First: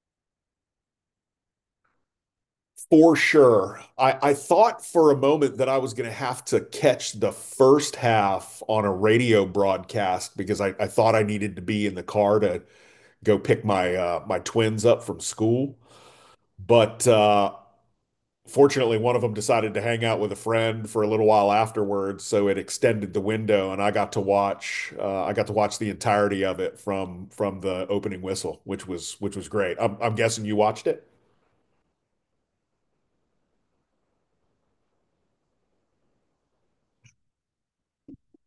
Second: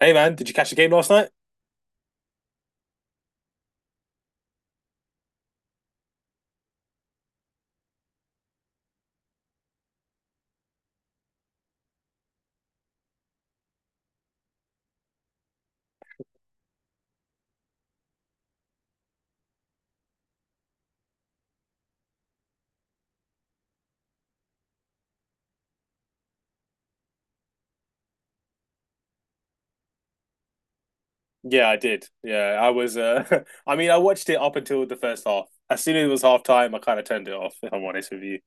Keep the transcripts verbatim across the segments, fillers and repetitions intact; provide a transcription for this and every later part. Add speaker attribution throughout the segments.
Speaker 1: Hey man, did you catch the game last night?
Speaker 2: For sure. I, I thought for a moment that I was going to have to catch the first half on a radio broadcast because I, I thought I needed to be in the car to go pick my uh, my twins up from school. But uh, fortunately, one of them decided to hang out with a friend for a little while afterwards, so it extended the window, and I got to watch uh, I got to watch the entirety of it from from the opening whistle, which was which was great. I'm, I'm guessing you watched it.
Speaker 1: Yeah, I did. Yeah, I was uh I mean I watched it up until the first half. As soon as it was half time, I kind of turned it off, if I'm honest with you.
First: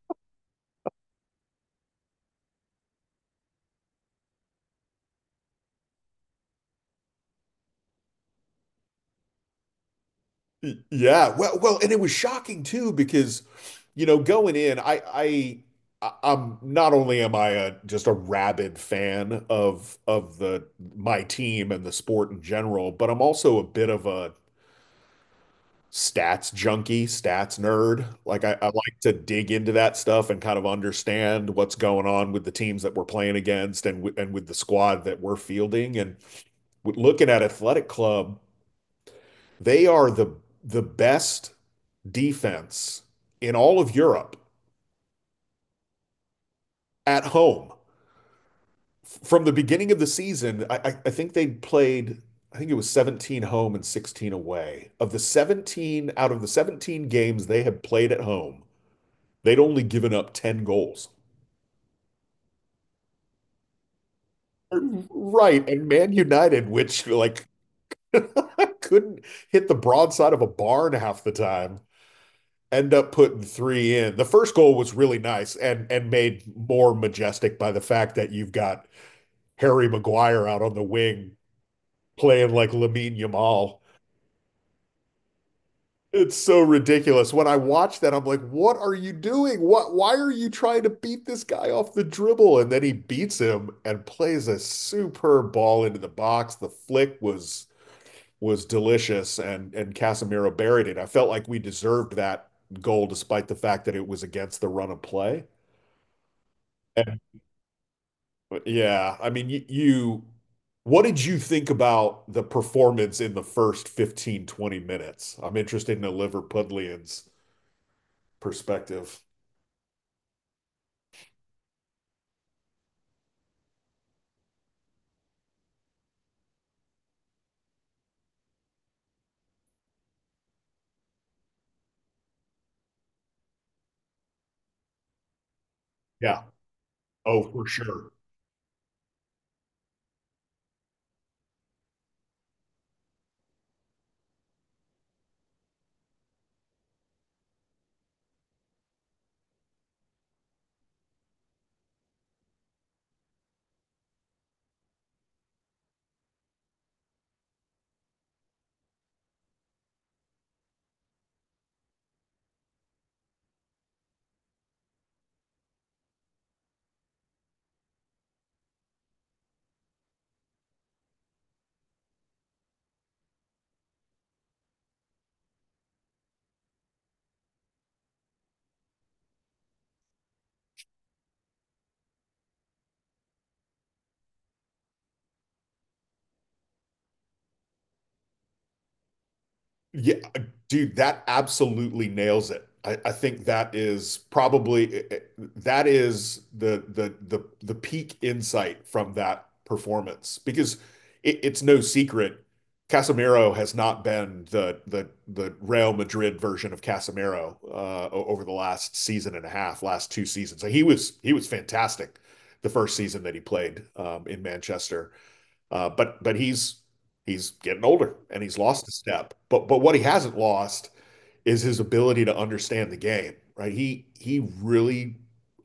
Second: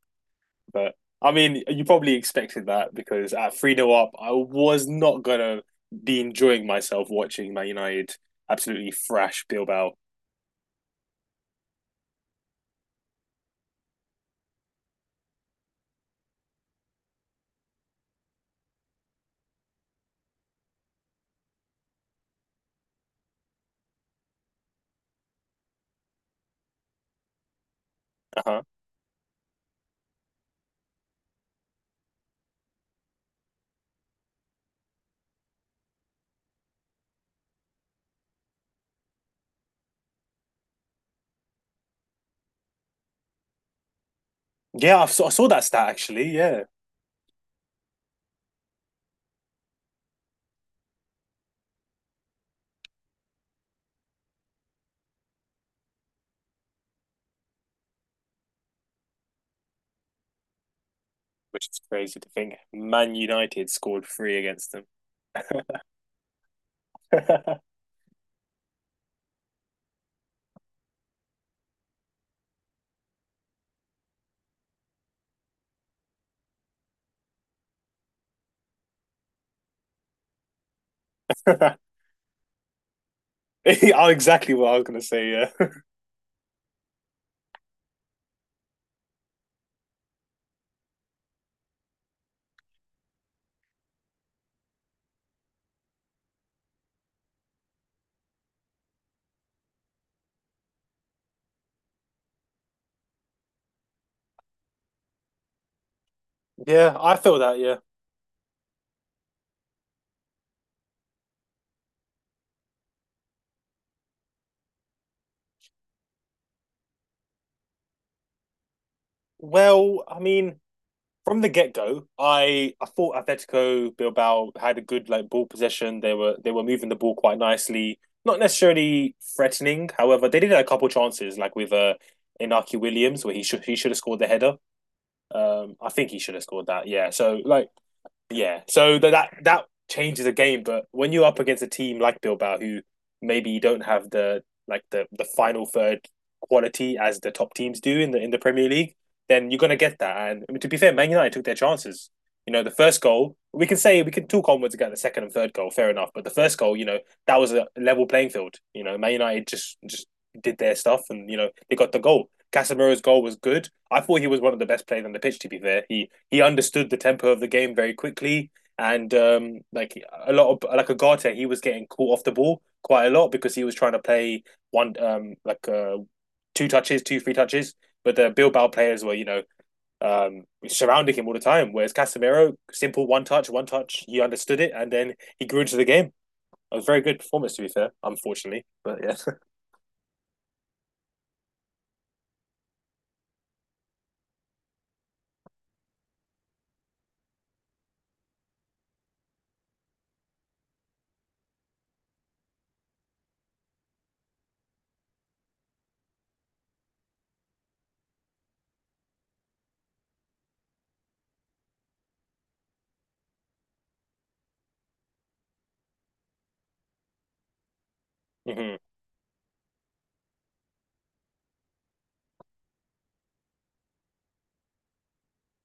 Speaker 1: But I mean, you probably expected that because at 3-0 up, I was not gonna be enjoying myself watching Man United absolutely thrash Bilbao.
Speaker 2: Y- Yeah, well, well, and it was shocking too because, you know, going in, I, I, I- I'm not only am I a just a rabid fan of of the my team and the sport in general, but I'm also a bit of a stats junkie, stats nerd. Like I,
Speaker 1: Uh-huh.
Speaker 2: I like to dig into that stuff and kind of understand what's going on with the teams that we're playing against and w and with the squad that we're fielding. And with looking at Athletic Club, they are the the best. defense in all of Europe
Speaker 1: Yeah, I saw, I saw that stat actually, yeah.
Speaker 2: at home from the beginning of the season. I, I, think they played, I think it was seventeen home and sixteen away. Of the seventeen, out of the seventeen games they had played at home, they'd only given up ten goals.
Speaker 1: Which is crazy to think. Man United scored three against them.
Speaker 2: Right. And Man United, which like couldn't hit the broadside of a barn half the time, end up putting three in. The first goal was really nice and and made more majestic by the fact that you've got Harry Maguire out on the wing playing like Lamine Yamal.
Speaker 1: Exactly what I was gonna say, yeah.
Speaker 2: It's so ridiculous. When I watch that, I'm like, what are you doing? What, why are you trying to beat this guy off the dribble? And then he beats him and plays a superb ball into the box. The flick was was delicious and and Casemiro buried it. I felt like we deserved that goal despite the fact that it was against the run of play.
Speaker 1: Yeah, I feel that, yeah.
Speaker 2: Yeah, I mean, you, you what did you think about the performance in the first fifteen twenty minutes? I'm interested in a Liverpudlian's perspective.
Speaker 1: Well, I mean, from the get-go, I I thought Atletico Bilbao had a good like ball possession. They were they were moving the ball quite nicely, not necessarily threatening. However, they did have a couple chances, like with uh Inaki Williams, where he should he should have scored the header. Um, I think he should have
Speaker 2: Yeah.
Speaker 1: scored that. Yeah. So
Speaker 2: Oh, for
Speaker 1: like,
Speaker 2: sure.
Speaker 1: yeah, so that that, that changes the game. But when you're up against a team like Bilbao, who maybe don't have the like the the final third quality as the top teams do in the in the Premier League, then you're gonna get that. And I mean, to be fair, Man United took their chances. You know, the first goal we can say we can talk onwards about the second and third goal, fair enough. But the first goal, you know, that was a level playing field. You know, Man United just just did their stuff, and you know they got the goal. Casemiro's goal was good. I thought he was one of the best players on the pitch. To be fair, he he understood the tempo of the game very quickly. And um, like a lot of like Agate, he was getting caught off the ball quite a lot because he was trying to play one um like uh, two touches, two three touches. But the Bilbao players were you know um surrounding him all the time. Whereas Casemiro, simple one touch, one touch. He understood it, and then he grew into the game. It was a very good performance, to be fair. Unfortunately, but yeah.
Speaker 2: Yeah, dude, that absolutely nails it. I, I think that is probably eh, eh, that is the the the the peak insight from that performance because it, it's no secret Casemiro has not been the the the Real Madrid version of Casemiro uh, o- over the last season and a half, last two seasons. So he was he was fantastic the first season that he played um, in Manchester. Uh, but but he's he's getting older and he's lost a step. But but what he hasn't lost is his ability to understand the game, right? He he really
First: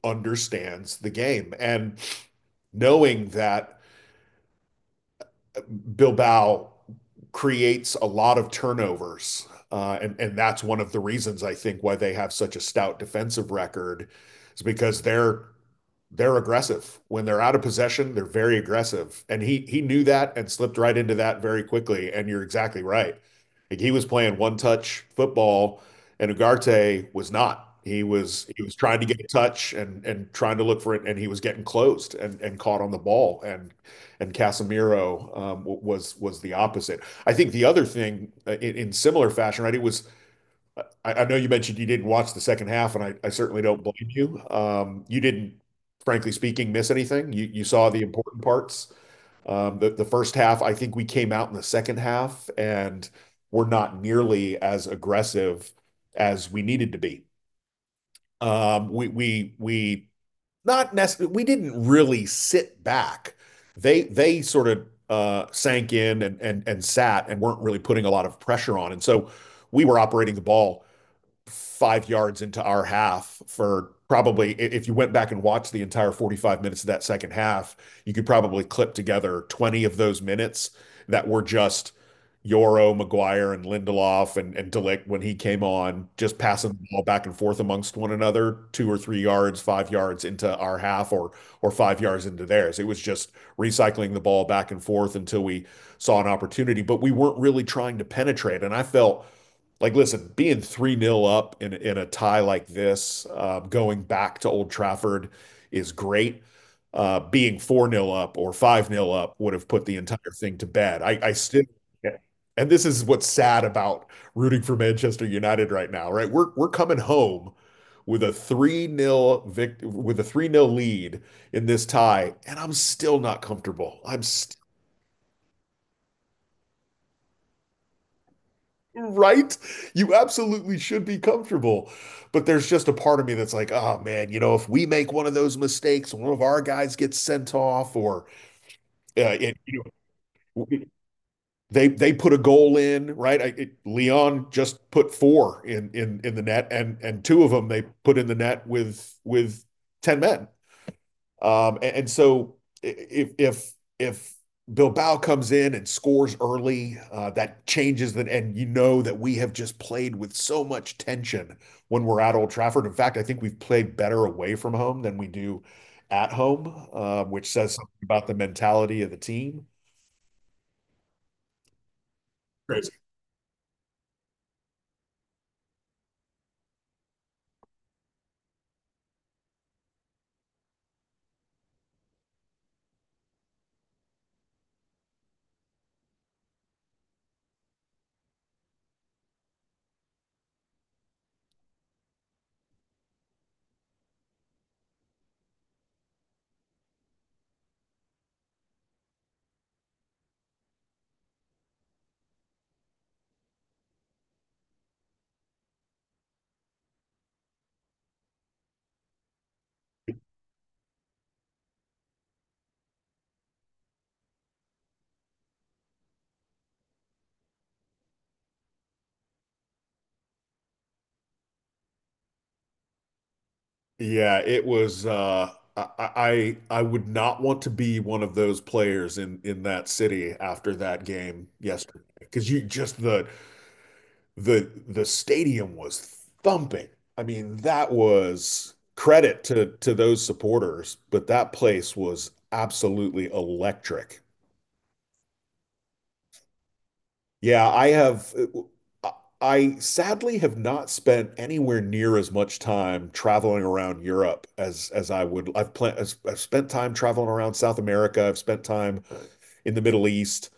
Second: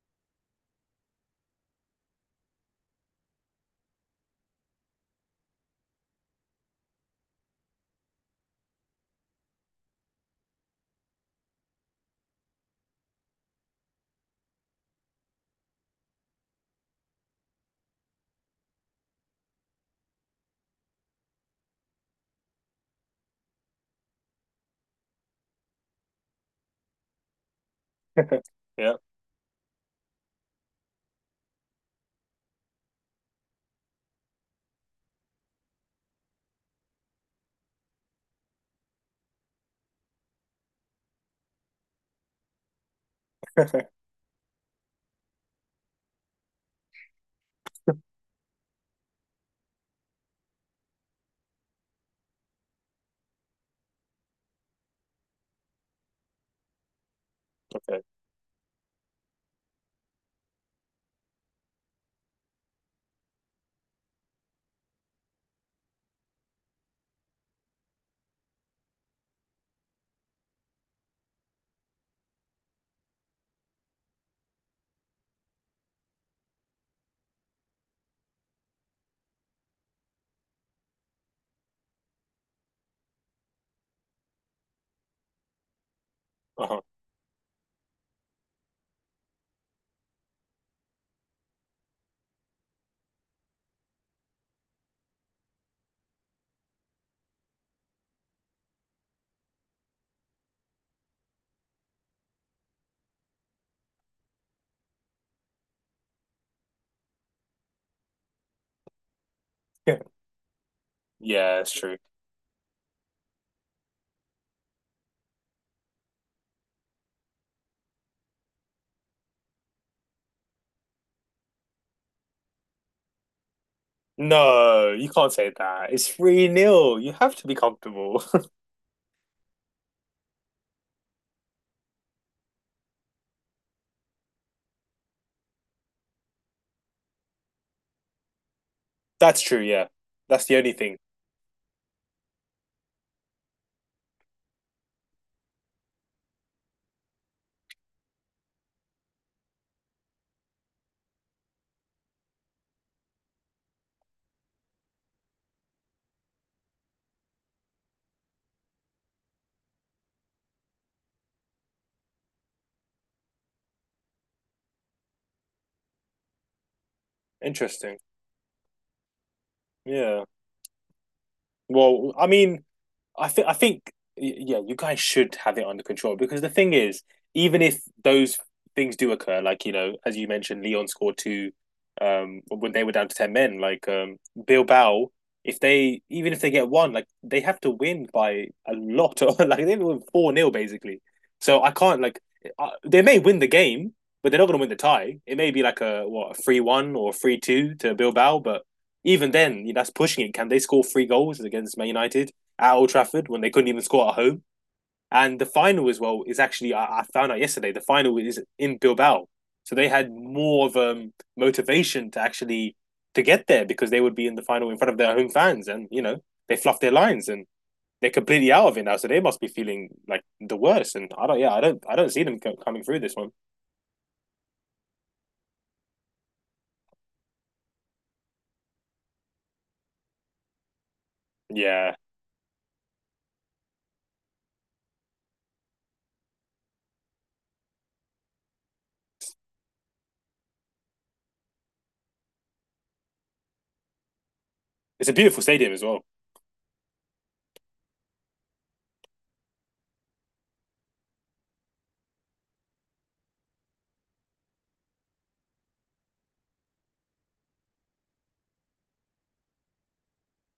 Speaker 2: understands the game and knowing that Bilbao creates a lot of turnovers. Uh, and, and that's one of the reasons I think why they have such a stout defensive record is because they're they're aggressive. When they're out of possession, they're very aggressive. And he he knew that and slipped right into that very quickly. And you're exactly right. Like he was playing one touch football and Ugarte was not. He
Speaker 1: Mhm.
Speaker 2: was he was
Speaker 1: Yeah.
Speaker 2: trying to get a touch and and trying to look for it and he was getting closed and and caught on the ball and and Casemiro um, was was the opposite. I think the other thing uh, in, in similar fashion, right? It was I, I know you mentioned you didn't watch the second half, and I, I certainly don't blame you. Um, you didn't, frankly speaking, miss anything. You, you saw the important parts. Um, the, the first half, I think we came out in the second half and were not nearly as aggressive as we needed to be.
Speaker 1: Okay.
Speaker 2: Um, we we we not necessarily we didn't really sit back. They they sort of uh, sank in and and and sat and weren't really putting a lot of pressure on, and so we were operating the ball five yards into our half for probably, if you went back and watched the entire forty-five minutes of that second half, you could probably clip together twenty of those minutes that were just Yoro, McGuire, and Lindelof and, and Delict when he came on, just passing the
Speaker 1: Uh-huh.
Speaker 2: ball back and forth amongst one another, two or three yards, five yards into our half or or five yards into theirs. It was just recycling the ball back and forth until we saw an opportunity, but we weren't really trying to penetrate. And I felt like, listen, being three nil up in, in a tie like this, uh, going back to Old Trafford is great. Uh, being four nil up or five nil up would have put the
Speaker 1: Yeah,
Speaker 2: entire thing to bed. I, I
Speaker 1: yeah,
Speaker 2: still,
Speaker 1: it's true.
Speaker 2: and this is what's sad about rooting for Manchester United right now, right? We're, we're coming home with a three nil vict with a three nil lead in this tie, and I'm still not comfortable. I'm still
Speaker 1: No, you can't say that. It's three nil. You have to be comfortable.
Speaker 2: right? You absolutely should be comfortable. But there's just a part of me that's like, oh man, you know, if we make one of those mistakes, one of our guys gets sent off, or uh,
Speaker 1: That's
Speaker 2: it,
Speaker 1: true,
Speaker 2: you
Speaker 1: yeah. That's the
Speaker 2: know,
Speaker 1: only thing.
Speaker 2: they they put a goal in, right? I, it, Leon just put four in in in the net, and and two of them they put in the net with with ten men. Um, and, and so if if if Bilbao comes in and scores early, uh, that changes that, and you know that we have just played with so much tension when we're at Old Trafford. In fact, I think we've played better away from home than we do at home, uh, which says
Speaker 1: Interesting.
Speaker 2: something about the mentality of the team.
Speaker 1: Yeah. Well, I mean, I think I think yeah, you guys should have it under control because the thing is, even if those things do occur, like you know, as you mentioned, Leon scored two um when they were down to ten men, like um Bilbao, if they even if they get one, like they have to win by a lot of, like they win four nil basically. So I can't like I, they may win the game, but they're not going to win the tie. It may be like a what a three one or three two to Bilbao, but even then, you know, that's pushing it. Can they score three goals against Man United at Old Trafford when they couldn't even score at home? And the final as well is actually, I, I found out yesterday, the final is in Bilbao, so they had more of um motivation to actually to get there because they would be in the final in front of their home fans, and you know they fluffed their lines and they're completely out of it now, so they must be feeling like the worst. And I don't, yeah, I don't, I don't see them co- coming through this one.
Speaker 2: Yeah, it was. Uh, I, I I would not want to be one of those players in in that city after that game
Speaker 1: Yeah,
Speaker 2: yesterday because you just the the the stadium was thumping. I mean, that was credit to to those supporters, but that place was absolutely electric.
Speaker 1: it's a beautiful stadium as well.
Speaker 2: Yeah, I have uh, I sadly have not spent anywhere near as much time traveling around Europe as as I would. I've planned. I've spent time traveling around South America. I've spent time in the Middle East.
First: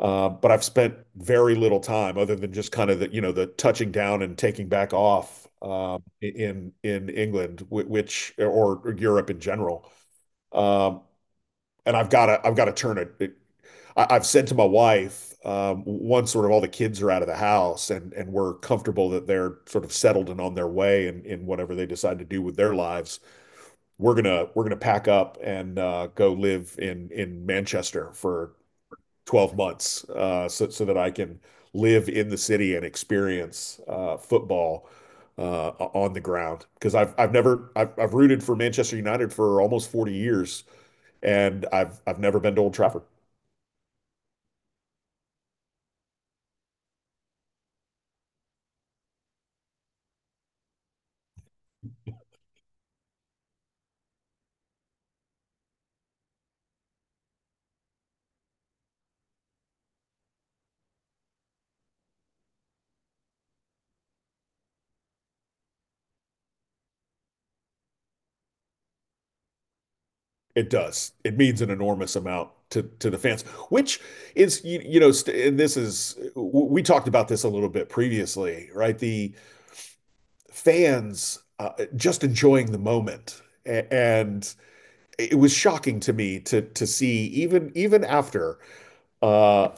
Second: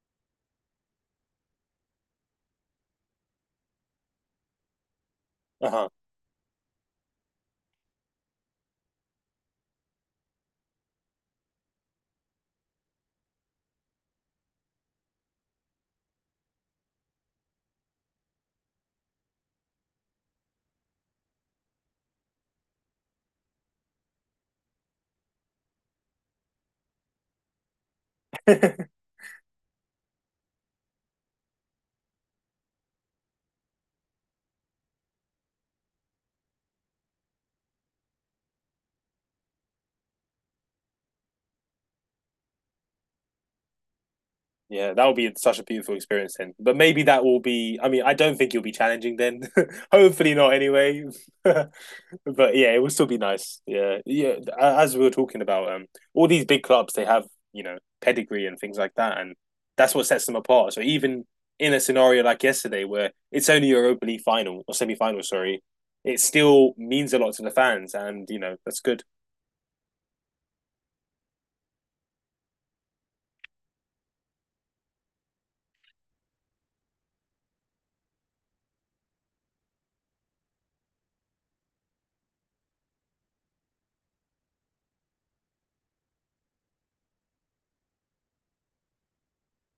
Speaker 2: Uh, But I've spent very little time other than just kind of the, you know, the touching down and taking back off
Speaker 1: Uh huh.
Speaker 2: um, in in England, which or or Europe in general. Um, And I've gotta I've got to turn it. it I've said to my wife, um, once sort of all the kids are out of the house and and we're comfortable that they're sort of settled and on their way and in whatever they decide to do with their lives, we're gonna we're gonna pack up and uh, go live in in Manchester for twelve months uh, so, so that I can live in the city and experience uh, football uh, on the ground. Because I've, I've never, I've, I've rooted for Manchester United for almost forty years and I've, I've never been to Old Trafford.
Speaker 1: Yeah, that would be such a beautiful experience then. But maybe that will be. I mean, I don't think you'll be challenging then. Hopefully not. Anyway, but but yeah, it would still be nice. Yeah, yeah. As we were talking about, um, all these big clubs they have you know pedigree and things like that, and that's what sets them apart. So even in a scenario like yesterday, where it's only Europa League final, or semi final, sorry, it still means a lot to the fans, and you know that's good.
Speaker 2: It does. It means an enormous amount to, to the fans, which is, you, you know, st and this is, we talked about this a little bit previously, right? The fans uh, just enjoying the moment. And it was shocking to me to to see even even after uh,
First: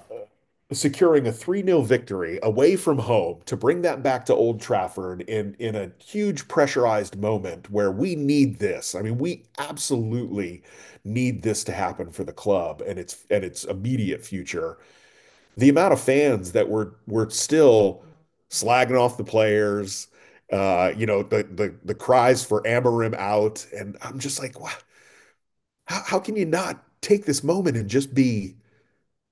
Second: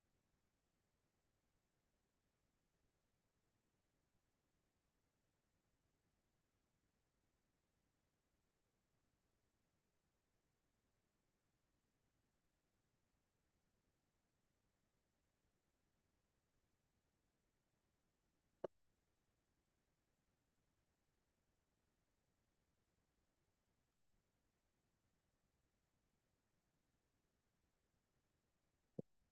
Speaker 2: securing a three nil victory away from home to bring that back to Old Trafford in in a huge pressurized moment where we need this. I mean, we absolutely need this to happen for the club and its and its immediate future. The amount of fans that were were still slagging off the players, uh, you know, the the the cries for Amarim out, and I'm just like, wow, how, how can you not take this moment and just be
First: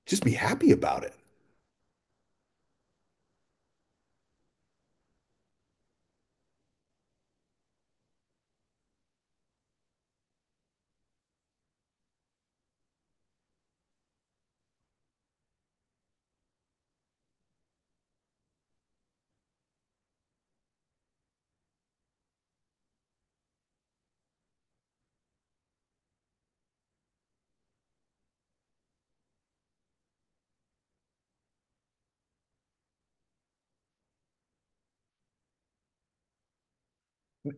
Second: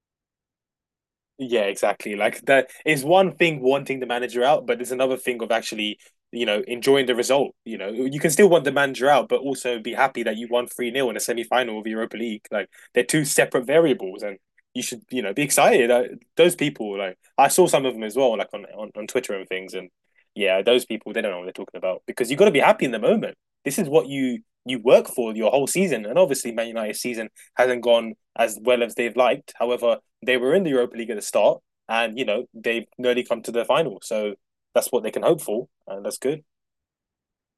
Speaker 2: just be happy about it?
Speaker 1: Yeah, exactly. Like that is one thing wanting the manager out, but it's another thing of actually, you know, enjoying the result. You know, you can still want the manager out, but also be happy that you won three nil in a semi-final of the Europa League. Like they're two separate variables, and you should, you know, be excited. I, those people, like I saw some of them as well, like on, on, on Twitter and things. And yeah, those people, they don't know what they're talking about because you've got to be happy in the moment. This is what you you work for your whole season. And obviously Man United's season hasn't gone as well as they've liked. However, they were in the Europa League at the start, and you know they've nearly come to the final, so that's what they can hope for, and that's good.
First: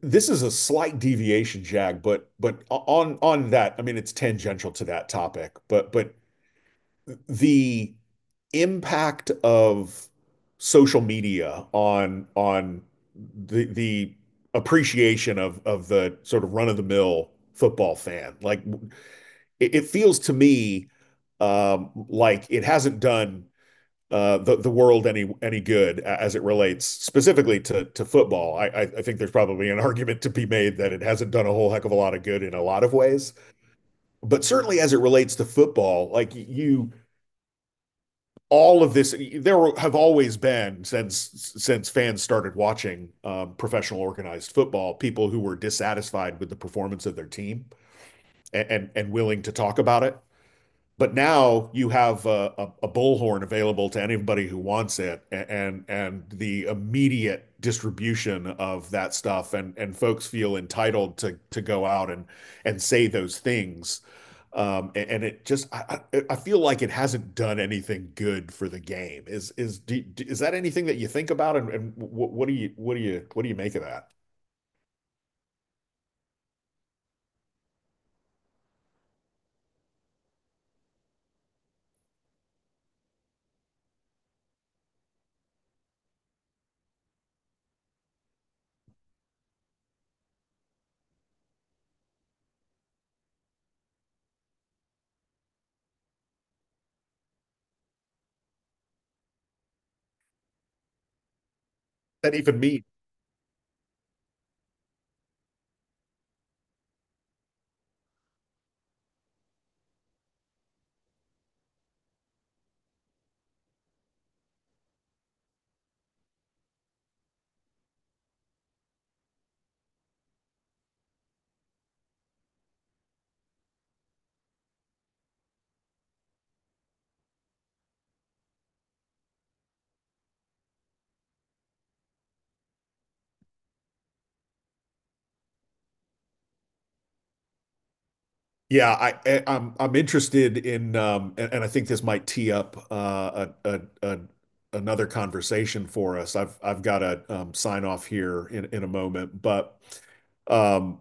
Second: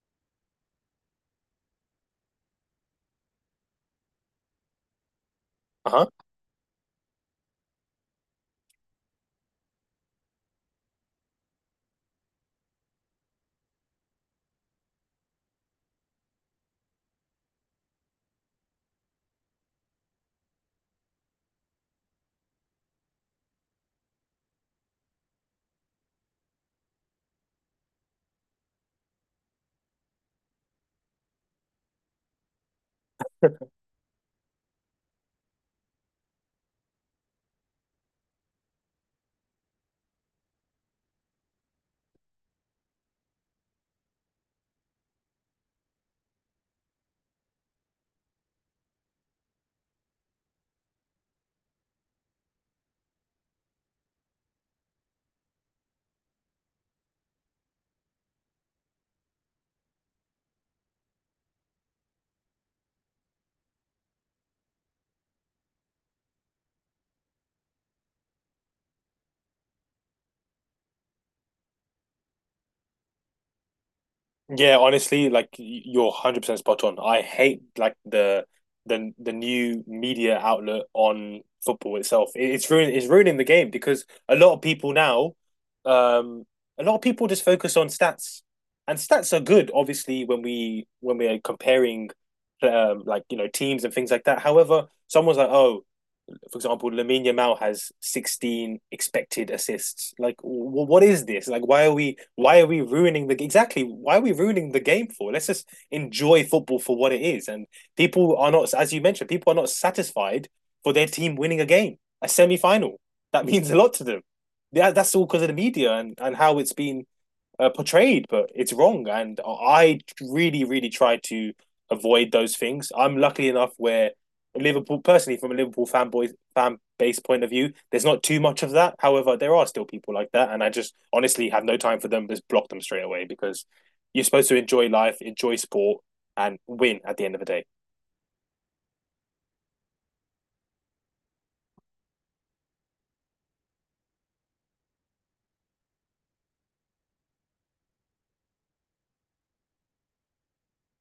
Speaker 2: This is a slight deviation, Jag, but but on on that, I mean it's tangential to that topic,
Speaker 1: Uh
Speaker 2: but
Speaker 1: huh.
Speaker 2: but the impact of social media on on the the appreciation of of the sort of run of the mill football fan. Like it it feels to me um, like it hasn't done uh, the the world any any good as it relates specifically to to football. I I think there's probably an argument to be made that it hasn't done a whole heck of a lot of good in a lot of ways. But certainly as it relates to football, like you, all of this, there have always been, since since fans started watching um, professional organized football, people who were dissatisfied with the performance of their team and and and willing to talk about it. But now you have a, a, a bullhorn available to anybody who wants it, and and the immediate distribution of that stuff, and and folks feel entitled to to go out and and say those things. Um, a- and it just I, I feel like it hasn't done anything good for the game. Is is do- is that anything that you think about, and, and what, what do you what do you what do you make of that?
Speaker 1: Yeah, honestly, like you're one hundred percent spot on. I hate like the the the new media outlet on football itself. It, it's ruining it's ruining the game because a lot of people now, um, a lot of people just focus on stats, and stats are good, obviously, when we when we are comparing, um, like you know teams and things like that. However, someone's like, oh, for example, Lamine Yamal has sixteen expected assists. Like, w- what is this? Like, why are we
Speaker 2: Does that
Speaker 1: why
Speaker 2: even
Speaker 1: are we
Speaker 2: mean?
Speaker 1: ruining the exactly? Why are we ruining the game for? Let's just enjoy football for what it is. And people are not, as you mentioned, people are not satisfied for their team winning a game, a semi final. That means a lot to them. Yeah, that's all because of the media and and how it's been, uh, portrayed, but it's wrong. And I really, really try to avoid those things. I'm lucky enough where Liverpool, personally, from a Liverpool fanboy fan base point of view, there's not too much of that. However, there are still people like that, and I just honestly have no time for them. Just block them straight away because you're supposed to enjoy life, enjoy sport, and win at the end of the day.
Speaker 2: Yeah, I, I am I'm I'm interested in um and, and I think this might tee up uh a, a, a another conversation for us. I've I've got to um, sign off here in in a moment, but um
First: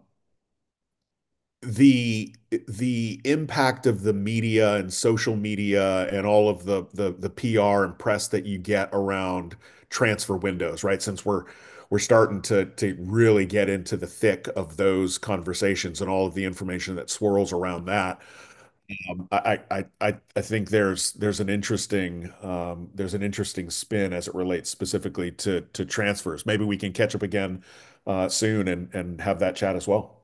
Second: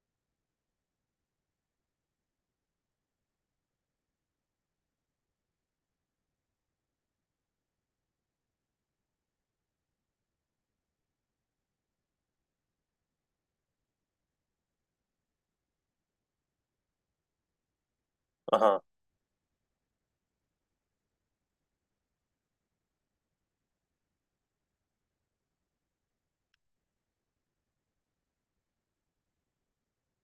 Speaker 2: the the impact of the media and social media and all of the the the P R and press that you get around transfer windows, right? Since we're we're starting to to really get into the thick of those conversations and all of the information that swirls around that
Speaker 1: Uh huh.
Speaker 2: um, I I I I think there's there's an interesting um, there's an interesting spin as it relates specifically to to transfers. Maybe we can catch up again uh, soon and and have that chat as well.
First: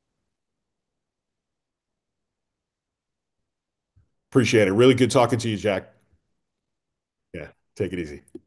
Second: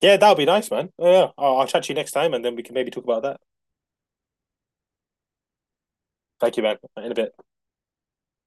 Speaker 1: Yeah, that'll be nice, man. Yeah, I'll, I'll chat to you next time, and then we can maybe talk about that.
Speaker 2: Appreciate it. Really good talking to you, Jack.
Speaker 1: Thank you, man. In a bit.
Speaker 2: Yeah, take it easy.